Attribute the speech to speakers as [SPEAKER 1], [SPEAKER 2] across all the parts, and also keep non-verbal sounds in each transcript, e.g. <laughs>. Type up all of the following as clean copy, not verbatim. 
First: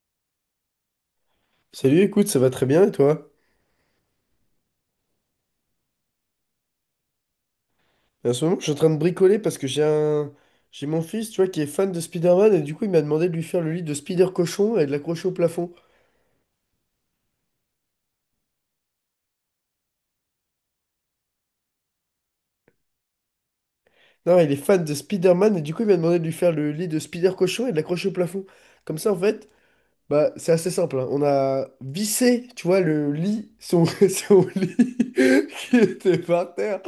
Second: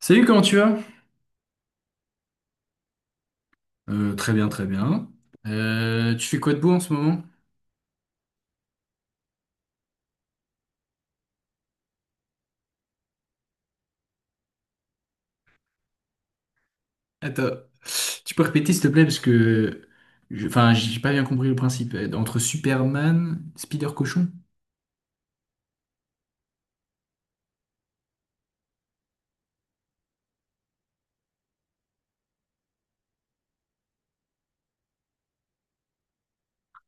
[SPEAKER 1] Salut, comment tu vas?
[SPEAKER 2] Salut, écoute, ça va très bien et toi?
[SPEAKER 1] Très bien, très bien. Tu fais quoi de beau en ce moment?
[SPEAKER 2] En ce moment, je suis en train de bricoler parce que j'ai mon fils, tu vois, qui est fan de Spider-Man et du coup, il m'a demandé de lui faire le lit de Spider-Cochon et de l'accrocher au plafond.
[SPEAKER 1] Attends, tu peux répéter s'il te plaît parce que, enfin, j'ai pas bien compris le principe. Entre Superman, Spider-Cochon?
[SPEAKER 2] Non, il est fan de Spider-Man et du coup, il m'a demandé de lui faire le lit de Spider-Cochon et de l'accrocher au plafond. Comme ça, en fait, bah, c'est assez simple, hein. On a vissé, tu vois, le lit, son, <laughs> son lit <laughs> qui était par terre.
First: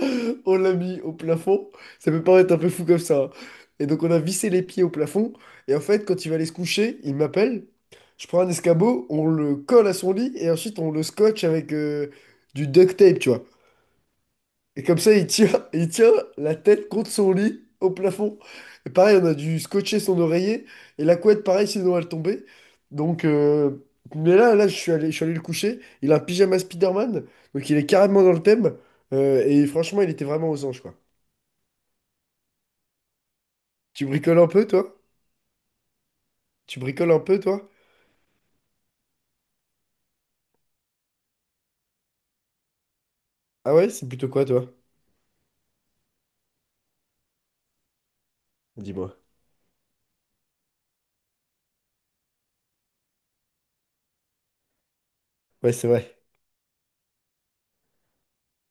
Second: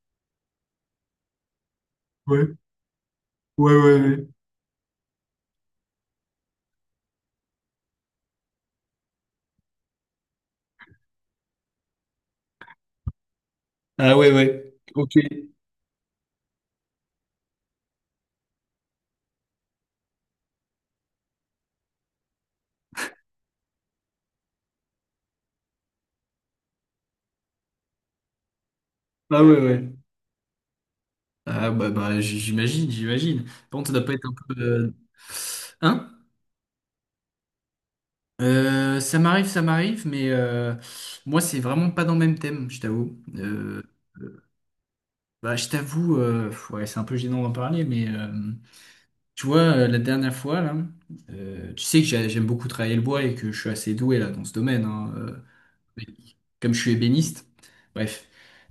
[SPEAKER 2] On l'a mis au plafond. Ça peut paraître
[SPEAKER 1] Ouais,
[SPEAKER 2] un peu fou comme ça, hein.
[SPEAKER 1] ouais,
[SPEAKER 2] Et
[SPEAKER 1] ouais,
[SPEAKER 2] donc, on a
[SPEAKER 1] ouais.
[SPEAKER 2] vissé les pieds au plafond. Et en fait, quand il va aller se coucher, il m'appelle. Je prends un escabeau, on le colle à son lit et ensuite on le scotche avec du duct tape, tu vois.
[SPEAKER 1] Ah ouais, ouais.
[SPEAKER 2] Et comme
[SPEAKER 1] Ok.
[SPEAKER 2] ça, il tient, <laughs> il tient la tête contre son lit au plafond. Et pareil, on a dû scotcher son oreiller. Et la couette, pareil, sinon elle tombait. Donc, mais là, je suis allé le coucher. Il a un pyjama Spider-Man. Donc, il est carrément dans le thème.
[SPEAKER 1] Ah
[SPEAKER 2] Euh,
[SPEAKER 1] ouais,
[SPEAKER 2] et
[SPEAKER 1] ouais.
[SPEAKER 2] franchement, il était vraiment aux anges, quoi.
[SPEAKER 1] Ah bah, bah j'imagine, j'imagine. Par contre, ça doit
[SPEAKER 2] Tu
[SPEAKER 1] pas être un
[SPEAKER 2] bricoles un
[SPEAKER 1] peu...
[SPEAKER 2] peu, toi?
[SPEAKER 1] Hein?
[SPEAKER 2] Tu bricoles un peu, toi?
[SPEAKER 1] Ça m'arrive, ça m'arrive, mais moi, c'est vraiment pas dans le même thème, je t'avoue.
[SPEAKER 2] Ah ouais, c'est plutôt quoi, toi?
[SPEAKER 1] Bah, je t'avoue, ouais, c'est un peu gênant d'en parler, mais...
[SPEAKER 2] Dis-moi.
[SPEAKER 1] Tu vois, la dernière fois, là, tu sais que j'aime beaucoup travailler le bois et que je suis assez doué là dans ce domaine, hein,
[SPEAKER 2] Ouais, c'est
[SPEAKER 1] mais
[SPEAKER 2] vrai.
[SPEAKER 1] comme je suis ébéniste. Bref.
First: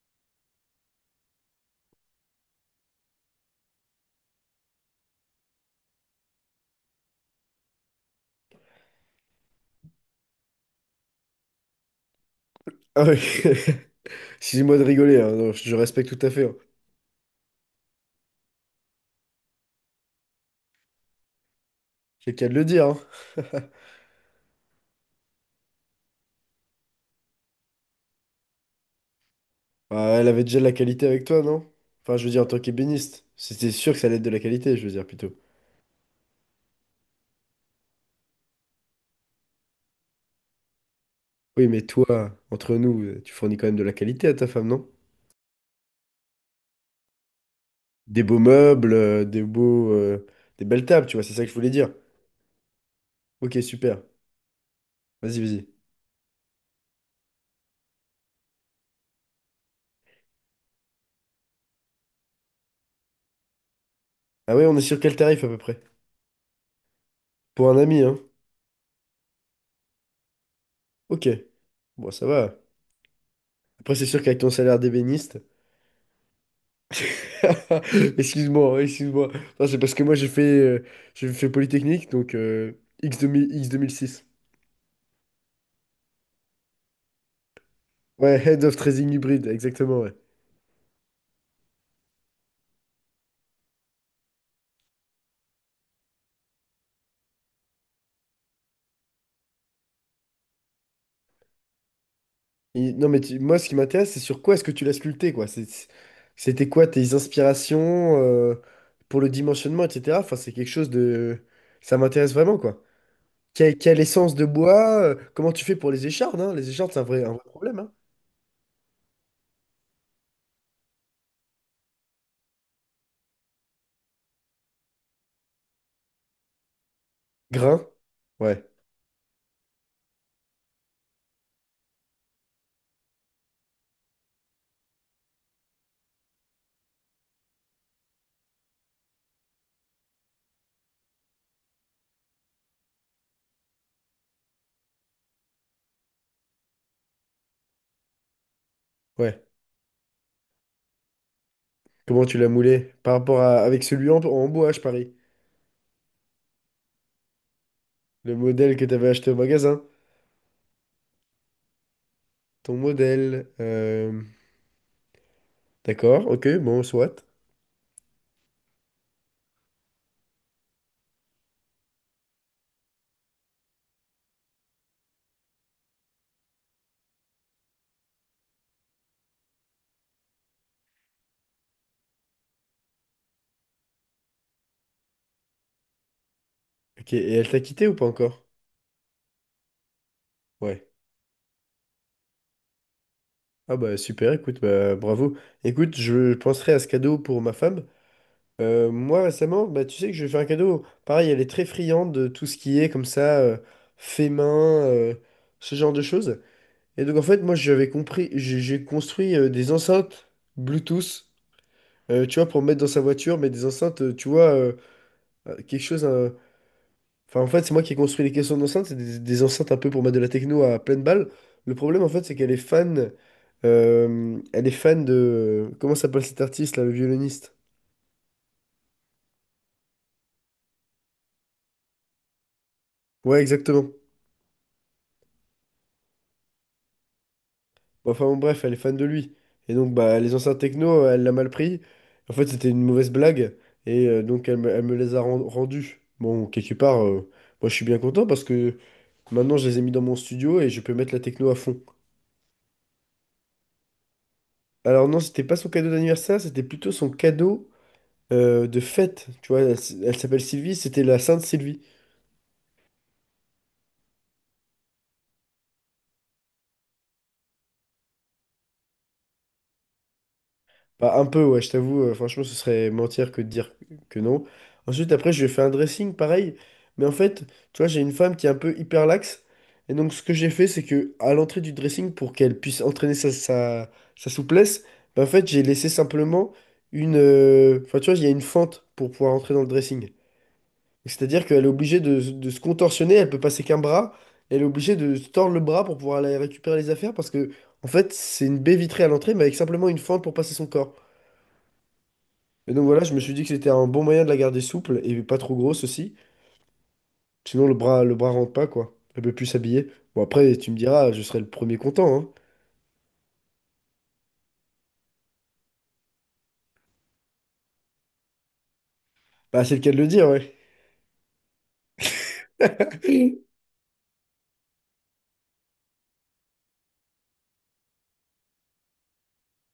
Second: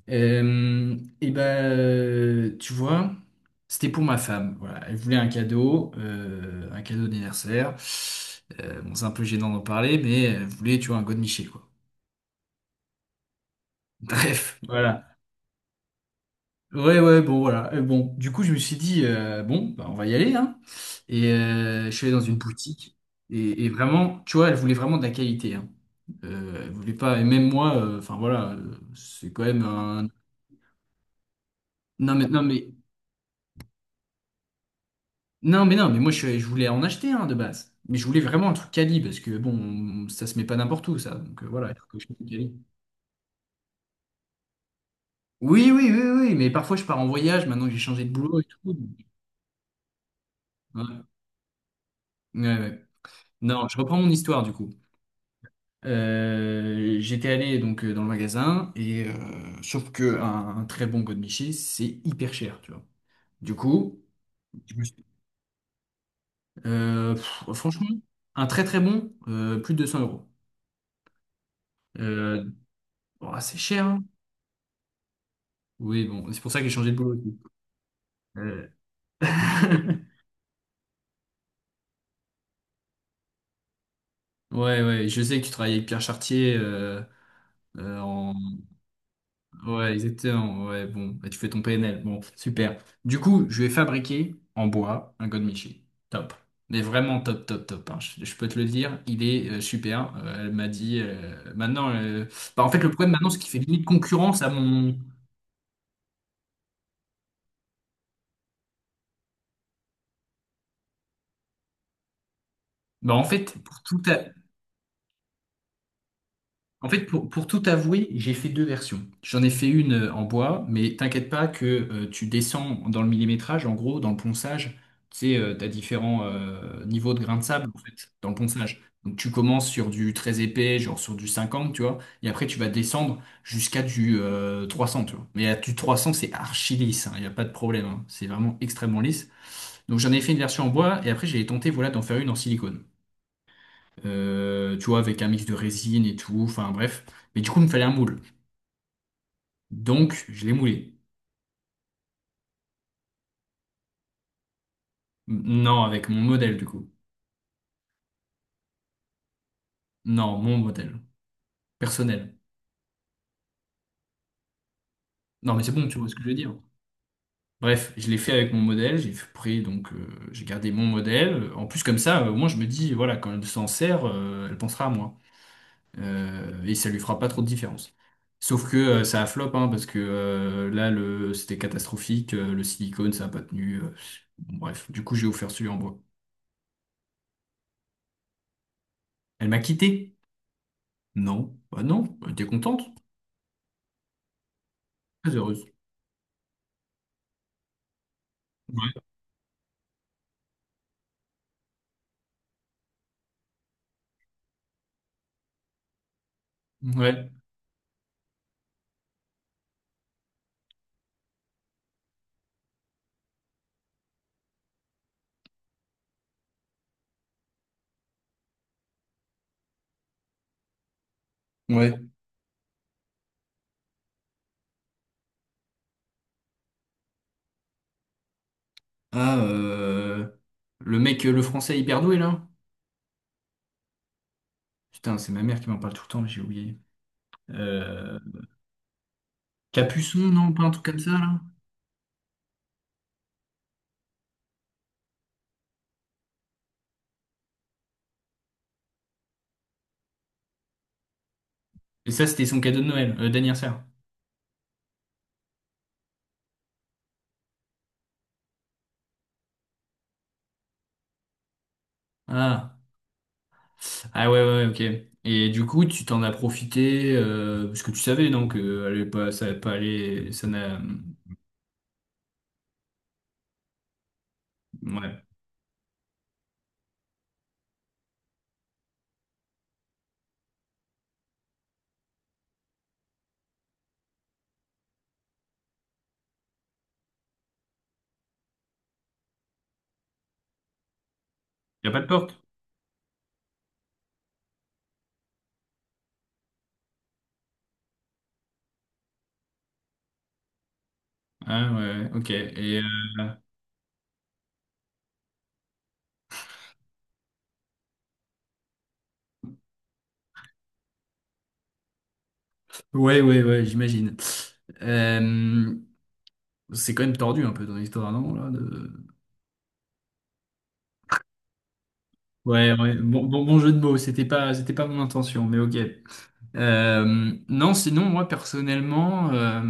[SPEAKER 1] Et ben, tu vois, c'était pour ma femme. Voilà, elle voulait un cadeau d'anniversaire. Bon, c'est un peu gênant d'en parler, mais elle voulait, tu vois, un godemiché, quoi.
[SPEAKER 2] Ah ouais. <laughs>
[SPEAKER 1] <laughs> Bref,
[SPEAKER 2] Excusez-moi de
[SPEAKER 1] voilà.
[SPEAKER 2] rigoler, hein. Non, je respecte tout à fait, hein.
[SPEAKER 1] Ouais, ouais, bon, voilà. Bon, du coup, je me suis dit, bon, bah, on va y aller, hein. Et je suis allé dans
[SPEAKER 2] J'ai
[SPEAKER 1] une
[SPEAKER 2] qu'à le dire,
[SPEAKER 1] boutique.
[SPEAKER 2] hein.
[SPEAKER 1] Et
[SPEAKER 2] <laughs>
[SPEAKER 1] vraiment, tu vois, elle voulait vraiment de la qualité, hein. Elle voulait pas, et même moi, enfin voilà, c'est quand même un.
[SPEAKER 2] Bah, elle avait déjà de la qualité avec toi, non?
[SPEAKER 1] Non,
[SPEAKER 2] Enfin, je
[SPEAKER 1] mais
[SPEAKER 2] veux
[SPEAKER 1] non,
[SPEAKER 2] dire, en tant
[SPEAKER 1] mais
[SPEAKER 2] qu'ébéniste, c'était sûr que ça allait être de la qualité, je veux dire plutôt.
[SPEAKER 1] non, mais non, mais moi, je voulais en acheter, hein, de base. Mais je voulais vraiment un truc quali, parce que bon, ça se met pas n'importe où, ça. Donc
[SPEAKER 2] Oui,
[SPEAKER 1] voilà, il
[SPEAKER 2] mais
[SPEAKER 1] faut que je fasse du
[SPEAKER 2] toi,
[SPEAKER 1] quali.
[SPEAKER 2] entre nous, tu fournis quand même de la qualité à ta femme, non?
[SPEAKER 1] Oui, oui, oui, oui, mais parfois je pars en voyage maintenant que j'ai changé de
[SPEAKER 2] Des beaux
[SPEAKER 1] boulot et tout. Donc,
[SPEAKER 2] meubles, des belles tables,
[SPEAKER 1] ouais.
[SPEAKER 2] tu vois, c'est ça que je voulais dire.
[SPEAKER 1] Ouais, ouais.
[SPEAKER 2] Ok,
[SPEAKER 1] Non, je reprends
[SPEAKER 2] super.
[SPEAKER 1] mon histoire du coup.
[SPEAKER 2] Vas-y, vas-y.
[SPEAKER 1] J'étais allé donc dans le magasin et sauf que un très bon godemiché c'est hyper cher, tu vois. Du coup,
[SPEAKER 2] Ah ouais, on
[SPEAKER 1] je
[SPEAKER 2] est
[SPEAKER 1] me
[SPEAKER 2] sur
[SPEAKER 1] suis-
[SPEAKER 2] quel tarif à peu près?
[SPEAKER 1] pff,
[SPEAKER 2] Pour un
[SPEAKER 1] franchement,
[SPEAKER 2] ami, hein?
[SPEAKER 1] un très très bon, plus de 200 euros.
[SPEAKER 2] Ok. Bon, ça
[SPEAKER 1] Euh,
[SPEAKER 2] va.
[SPEAKER 1] oh, c'est cher,
[SPEAKER 2] Après, c'est
[SPEAKER 1] hein.
[SPEAKER 2] sûr qu'avec ton salaire d'ébéniste.
[SPEAKER 1] Oui, bon, c'est pour ça que j'ai changé de boulot aussi.
[SPEAKER 2] <laughs>
[SPEAKER 1] Euh,
[SPEAKER 2] Excuse-moi, hein, excuse-moi. Non, c'est parce que moi,
[SPEAKER 1] <laughs>
[SPEAKER 2] j'ai fait Polytechnique, donc X2000, X2006.
[SPEAKER 1] Ouais, ouais, je sais que tu travailles avec Pierre Chartier en,
[SPEAKER 2] Ouais, Head of Trading Hybrid,
[SPEAKER 1] Ouais,
[SPEAKER 2] exactement, ouais.
[SPEAKER 1] exactement. Ouais, bon, bah, tu fais ton PNL. Bon, super. Du coup, je vais fabriquer en bois un godmichi. Top. Mais vraiment top, top, top, hein. Je peux te le dire, il est super. Elle m'a dit maintenant. Bah, en fait, le
[SPEAKER 2] Non,
[SPEAKER 1] problème maintenant, c'est qu'il
[SPEAKER 2] moi,
[SPEAKER 1] fait
[SPEAKER 2] ce qui
[SPEAKER 1] limite
[SPEAKER 2] m'intéresse, c'est sur
[SPEAKER 1] concurrence
[SPEAKER 2] quoi
[SPEAKER 1] à
[SPEAKER 2] est-ce que tu l'as
[SPEAKER 1] mon.
[SPEAKER 2] sculpté, quoi. C'était quoi tes inspirations, pour le dimensionnement, etc. Enfin, c'est quelque chose de... Ça m'intéresse vraiment, quoi.
[SPEAKER 1] Bah, en fait,
[SPEAKER 2] Quelle,
[SPEAKER 1] pour
[SPEAKER 2] quelle
[SPEAKER 1] tout,
[SPEAKER 2] essence de bois? Comment tu fais pour les échardes, hein? Les échardes,
[SPEAKER 1] En
[SPEAKER 2] c'est
[SPEAKER 1] fait,
[SPEAKER 2] un
[SPEAKER 1] pour,
[SPEAKER 2] vrai
[SPEAKER 1] pour tout
[SPEAKER 2] problème, hein.
[SPEAKER 1] avouer, j'ai fait deux versions. J'en ai fait une en bois, mais t'inquiète pas que tu descends dans le millimétrage, en gros, dans le ponçage, tu sais, t'as différents niveaux de grains de sable,
[SPEAKER 2] Grain?
[SPEAKER 1] en fait, dans le
[SPEAKER 2] Ouais,
[SPEAKER 1] ponçage. Donc tu commences sur du très épais, genre sur du 50, tu vois, et après tu vas descendre jusqu'à du 300, tu vois. Mais à du 300, c'est archi lisse, il n'y a pas de problème, hein. C'est vraiment extrêmement lisse. Donc j'en ai fait une version en bois, et après j'ai tenté, voilà, d'en faire une en silicone, tu vois, avec un mix de résine et tout, enfin bref. Mais du coup, il me fallait un moule.
[SPEAKER 2] ouais.
[SPEAKER 1] Donc, je l'ai moulé.
[SPEAKER 2] Comment tu l'as moulé? Par rapport à... avec celui en bois, je parie.
[SPEAKER 1] Non, avec mon modèle, du coup.
[SPEAKER 2] Le modèle que tu avais acheté au magasin.
[SPEAKER 1] Non, mon modèle. Personnel.
[SPEAKER 2] Ton modèle...
[SPEAKER 1] Non, mais c'est bon, tu vois ce que
[SPEAKER 2] D'accord,
[SPEAKER 1] je veux
[SPEAKER 2] ok,
[SPEAKER 1] dire.
[SPEAKER 2] bon, soit.
[SPEAKER 1] Bref, je l'ai fait avec mon modèle, j'ai pris, donc j'ai gardé mon modèle. En plus, comme ça, au moins, je me dis, voilà, quand elle s'en sert, elle pensera à moi. Et ça lui fera pas trop de différence. Sauf que ça a flop, hein, parce que là, c'était catastrophique, le silicone, ça a pas tenu. Bon, bref, du coup, j'ai offert celui en bois.
[SPEAKER 2] Ok, et elle t'a quitté ou pas encore?
[SPEAKER 1] Elle m'a quitté?
[SPEAKER 2] Ouais.
[SPEAKER 1] Non. Bah non, elle était contente,
[SPEAKER 2] Ah bah super, écoute, bah bravo.
[SPEAKER 1] très heureuse.
[SPEAKER 2] Écoute, je penserai à ce cadeau pour ma femme. Euh,
[SPEAKER 1] Ouais.
[SPEAKER 2] moi récemment, bah tu sais que je lui ai fait un cadeau. Pareil, elle est très friande de tout ce qui est comme ça, fait main, ce genre de choses. Et donc en
[SPEAKER 1] Ouais.
[SPEAKER 2] fait, moi j'avais compris, j'ai construit des enceintes Bluetooth, tu vois, pour mettre dans sa voiture, mais des enceintes, tu vois, quelque chose, enfin, en fait, c'est moi qui ai construit les caissons d'enceinte. C'est des enceintes un peu pour mettre de la techno à pleine balle. Le
[SPEAKER 1] Ouais.
[SPEAKER 2] problème, en fait, c'est qu'elle est fan. Elle est fan de. Comment s'appelle cet artiste, là, le violoniste?
[SPEAKER 1] Ah, le mec, le français hyper doué là?
[SPEAKER 2] Ouais, exactement.
[SPEAKER 1] Putain, c'est ma mère qui m'en parle tout le temps, j'ai oublié.
[SPEAKER 2] Bon,
[SPEAKER 1] Euh,
[SPEAKER 2] enfin, bon, bref, elle est fan de lui. Et donc, bah,
[SPEAKER 1] Capuçon,
[SPEAKER 2] les
[SPEAKER 1] non,
[SPEAKER 2] enceintes
[SPEAKER 1] pas un truc comme
[SPEAKER 2] techno,
[SPEAKER 1] ça
[SPEAKER 2] elle l'a
[SPEAKER 1] là?
[SPEAKER 2] mal pris. En fait, c'était une mauvaise blague. Et donc, elle me les a rendues. Bon, quelque part, moi, je suis bien content parce que maintenant, je les ai mis dans mon studio et je peux mettre la techno à fond.
[SPEAKER 1] Et ça, c'était son cadeau de Noël, d'anniversaire.
[SPEAKER 2] Alors, non, c'était pas son cadeau d'anniversaire, c'était plutôt son cadeau, de fête, tu vois, elle s'appelle Sylvie, c'était la Sainte Sylvie.
[SPEAKER 1] Ah. Ah ouais, ouais, ouais, ok. Et du coup, tu t'en as profité, parce que tu savais, non, que allait pas, ça allait pas aller, ça n'a.
[SPEAKER 2] Bah, un peu, ouais, je t'avoue, franchement, ce serait mentir que de dire que non. Ensuite,
[SPEAKER 1] Ouais.
[SPEAKER 2] après, je lui ai fait un dressing, pareil, mais en fait, tu vois, j'ai une femme qui est un peu hyper laxe, et donc ce que j'ai fait, c'est que à l'entrée du dressing, pour qu'elle puisse entraîner sa souplesse, bah, en fait, j'ai laissé simplement une... Enfin, tu vois, il y a une fente pour pouvoir entrer dans le dressing. C'est-à-dire qu'elle est
[SPEAKER 1] Y a
[SPEAKER 2] obligée
[SPEAKER 1] pas de
[SPEAKER 2] de,
[SPEAKER 1] porte?
[SPEAKER 2] de se contorsionner, elle peut passer qu'un bras, elle est obligée de se tordre le bras pour pouvoir aller récupérer les affaires parce que, en fait, c'est une baie vitrée à l'entrée, mais avec simplement une fente pour passer son corps.
[SPEAKER 1] Ah ouais, ok.
[SPEAKER 2] Et donc voilà, je me suis dit que c'était un bon moyen de la garder souple et pas trop grosse aussi. Sinon, le bras rentre pas, quoi. Elle peut plus s'habiller. Bon, après, tu me diras, je serai le premier content, hein.
[SPEAKER 1] Ouais, ouais, ouais, j'imagine. Euh, c'est quand même tordu un peu ton histoire, non, là,
[SPEAKER 2] Bah, c'est le cas de le dire, ouais.
[SPEAKER 1] Ouais, ouais. Bon, bon,
[SPEAKER 2] <laughs>
[SPEAKER 1] bon jeu de mots, c'était pas mon intention, mais ok. Non, sinon, moi, personnellement,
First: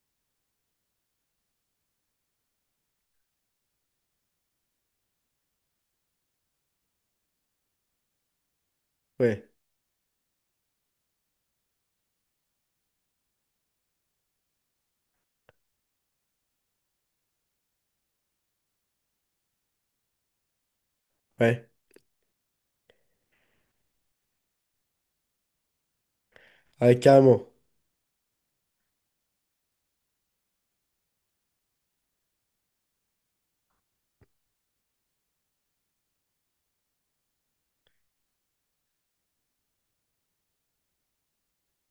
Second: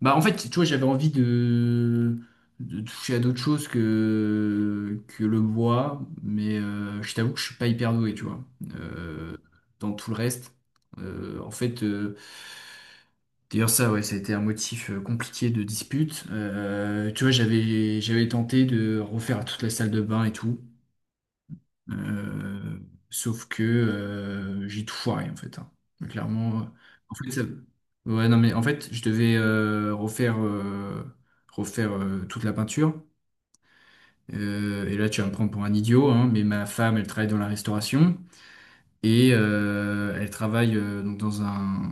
[SPEAKER 1] bah, en fait, tu vois, j'avais envie de toucher à d'autres choses que le bois, mais je t'avoue que je suis pas hyper doué, tu vois. Euh,
[SPEAKER 2] Ouais,
[SPEAKER 1] Dans tout le reste, en fait, d'ailleurs, ça, ouais, ça a été un motif compliqué de dispute. Tu vois, j'avais tenté de refaire toute la salle de bain et tout.
[SPEAKER 2] ouais.
[SPEAKER 1] Euh, Sauf que j'ai tout foiré en fait, hein. Clairement.
[SPEAKER 2] Ah ouais,
[SPEAKER 1] En fait,
[SPEAKER 2] carrément.
[SPEAKER 1] ouais, non, mais en fait, je devais refaire toute la peinture. Et là, tu vas me prendre pour un idiot, hein, mais ma femme, elle travaille dans la restauration et elle travaille donc dans un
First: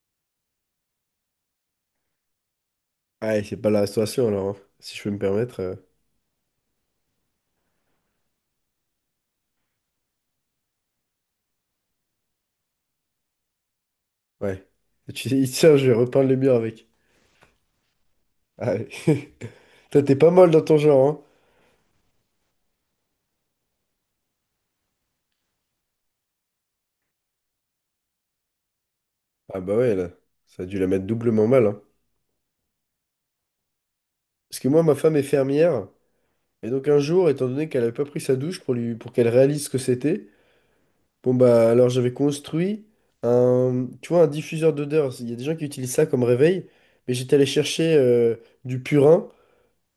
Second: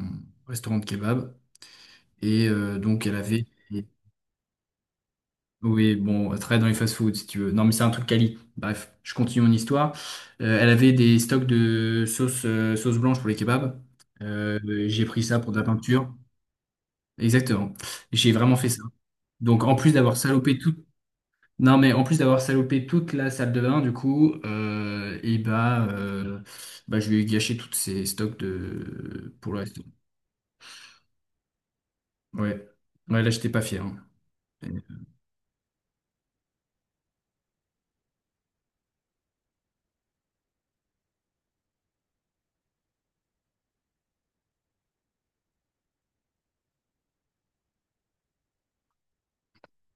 [SPEAKER 1] restaurant de kebab. Et donc, elle
[SPEAKER 2] Ah ouais,
[SPEAKER 1] avait.
[SPEAKER 2] c'est pas la restauration, alors, hein, si je peux me permettre.
[SPEAKER 1] Oui, bon, elle travaille dans les fast-foods, si tu veux. Non, mais c'est un truc quali. Bref, je continue mon histoire. Elle avait des stocks de sauce blanche pour les kebabs. Euh,
[SPEAKER 2] Ouais.
[SPEAKER 1] j'ai pris
[SPEAKER 2] Tu,
[SPEAKER 1] ça
[SPEAKER 2] sais, <laughs>
[SPEAKER 1] pour de la
[SPEAKER 2] tiens, je vais
[SPEAKER 1] peinture.
[SPEAKER 2] repeindre les murs avec.
[SPEAKER 1] Exactement. J'ai vraiment fait
[SPEAKER 2] Ah,
[SPEAKER 1] ça.
[SPEAKER 2] ouais.
[SPEAKER 1] Donc, en
[SPEAKER 2] <laughs>
[SPEAKER 1] plus
[SPEAKER 2] Toi, t'es
[SPEAKER 1] d'avoir
[SPEAKER 2] pas mal
[SPEAKER 1] salopé
[SPEAKER 2] dans
[SPEAKER 1] tout...
[SPEAKER 2] ton genre, hein?
[SPEAKER 1] Non, mais en plus d'avoir salopé toute la salle de bain, du coup, et bah, bah, je lui ai gâché tous ces stocks de... pour le
[SPEAKER 2] Ah bah
[SPEAKER 1] resto.
[SPEAKER 2] ouais, là, ça a dû la mettre doublement mal, hein.
[SPEAKER 1] Ouais. Ouais, là, j'étais pas fier, hein.
[SPEAKER 2] Parce que moi, ma femme est fermière, et donc un jour, étant donné qu'elle avait pas pris sa douche pour lui, pour qu'elle réalise ce que c'était, bon bah alors j'avais construit un, tu vois, un diffuseur d'odeur. Il y a des gens qui utilisent ça comme réveil, mais j'étais allé chercher du purin,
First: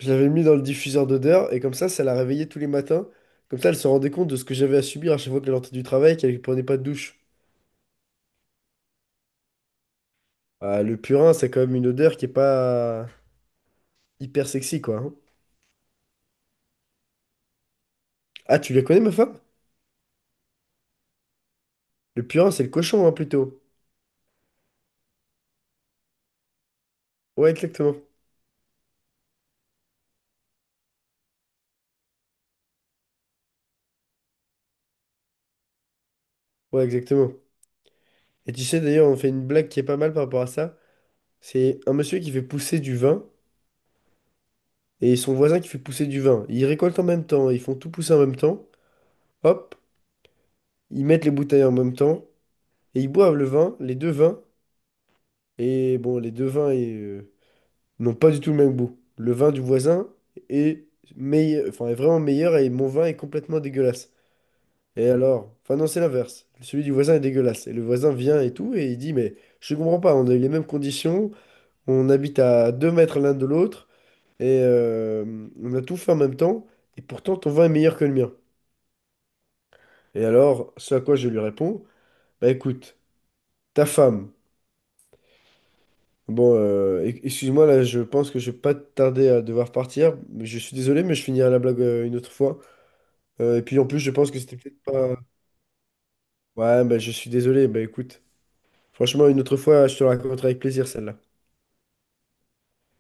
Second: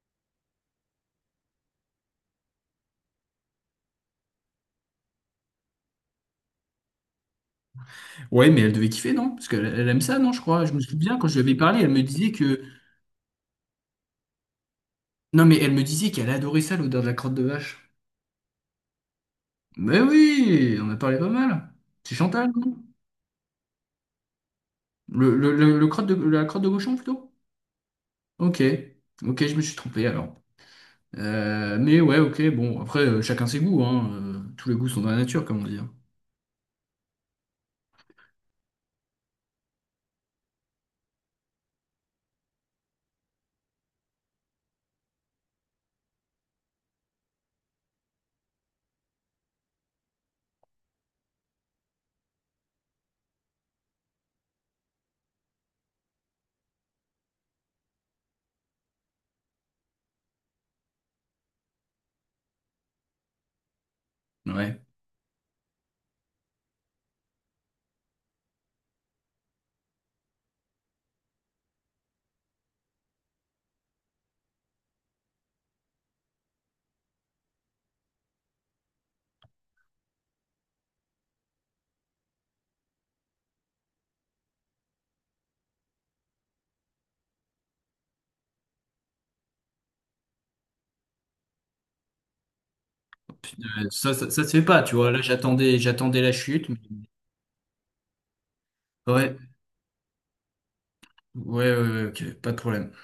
[SPEAKER 2] je l'avais mis dans le diffuseur d'odeur, et comme ça la réveillait tous les matins. Comme ça, elle se rendait compte de ce que j'avais à subir à chaque fois qu'elle rentrait du travail, qu'elle prenait pas de douche.
[SPEAKER 1] Ouais, mais elle devait kiffer, non? Parce qu'elle elle aime ça, non, je crois. Je me
[SPEAKER 2] Ah, le
[SPEAKER 1] souviens, quand
[SPEAKER 2] purin,
[SPEAKER 1] je lui
[SPEAKER 2] c'est
[SPEAKER 1] avais
[SPEAKER 2] quand même
[SPEAKER 1] parlé,
[SPEAKER 2] une
[SPEAKER 1] elle me
[SPEAKER 2] odeur qui est
[SPEAKER 1] disait que
[SPEAKER 2] pas hyper sexy, quoi, hein.
[SPEAKER 1] Non, mais elle me disait qu'elle adorait ça, l'odeur de la crotte de vache.
[SPEAKER 2] Ah, tu la connais, ma femme?
[SPEAKER 1] Mais oui, on a parlé pas mal. C'est
[SPEAKER 2] Le
[SPEAKER 1] Chantal,
[SPEAKER 2] purin, c'est le
[SPEAKER 1] non?
[SPEAKER 2] cochon, hein, plutôt.
[SPEAKER 1] La crotte de cochon, plutôt?
[SPEAKER 2] Ouais, exactement.
[SPEAKER 1] Ok, ok, je me suis trompé alors. Mais ouais, ok, bon, après, chacun ses goûts, hein. Tous les goûts sont dans la nature, comme on dit, hein.
[SPEAKER 2] Ouais, exactement. Et tu sais, d'ailleurs, on fait une blague qui est pas mal par rapport à ça. C'est un monsieur qui fait pousser du vin et son voisin qui fait pousser du vin. Ils récoltent en même temps, ils font tout pousser en même temps. Hop, ils mettent les bouteilles en même temps et ils boivent le vin, les deux vins. Et bon, les deux vins n'ont pas du tout le même goût. Le vin du voisin est meilleur, enfin, est vraiment meilleur et mon vin est complètement dégueulasse.
[SPEAKER 1] Ouais.
[SPEAKER 2] Et alors? Enfin non, c'est l'inverse. Celui du voisin est dégueulasse. Et le voisin vient et tout, et il dit, mais je comprends pas, on a eu les mêmes conditions, on habite à 2 mètres l'un de l'autre, et on a tout fait en même temps, et pourtant ton vin est meilleur que le mien. Et alors, ce à quoi je lui réponds, bah écoute, ta femme, bon, excuse-moi, là, je pense que je vais pas tarder à devoir partir, mais je suis désolé, mais je finirai la blague une autre fois. Et puis en plus, je
[SPEAKER 1] Ça, ça,
[SPEAKER 2] pense que
[SPEAKER 1] ça se
[SPEAKER 2] c'était
[SPEAKER 1] fait
[SPEAKER 2] peut-être
[SPEAKER 1] pas, tu vois.
[SPEAKER 2] pas...
[SPEAKER 1] Là, j'attendais la chute.
[SPEAKER 2] Ouais, bah je suis désolé, bah écoute, franchement,
[SPEAKER 1] Ouais,
[SPEAKER 2] une autre fois, je te la raconterai avec plaisir, celle-là.
[SPEAKER 1] ouais, ouais, ouais, ok, pas de problème.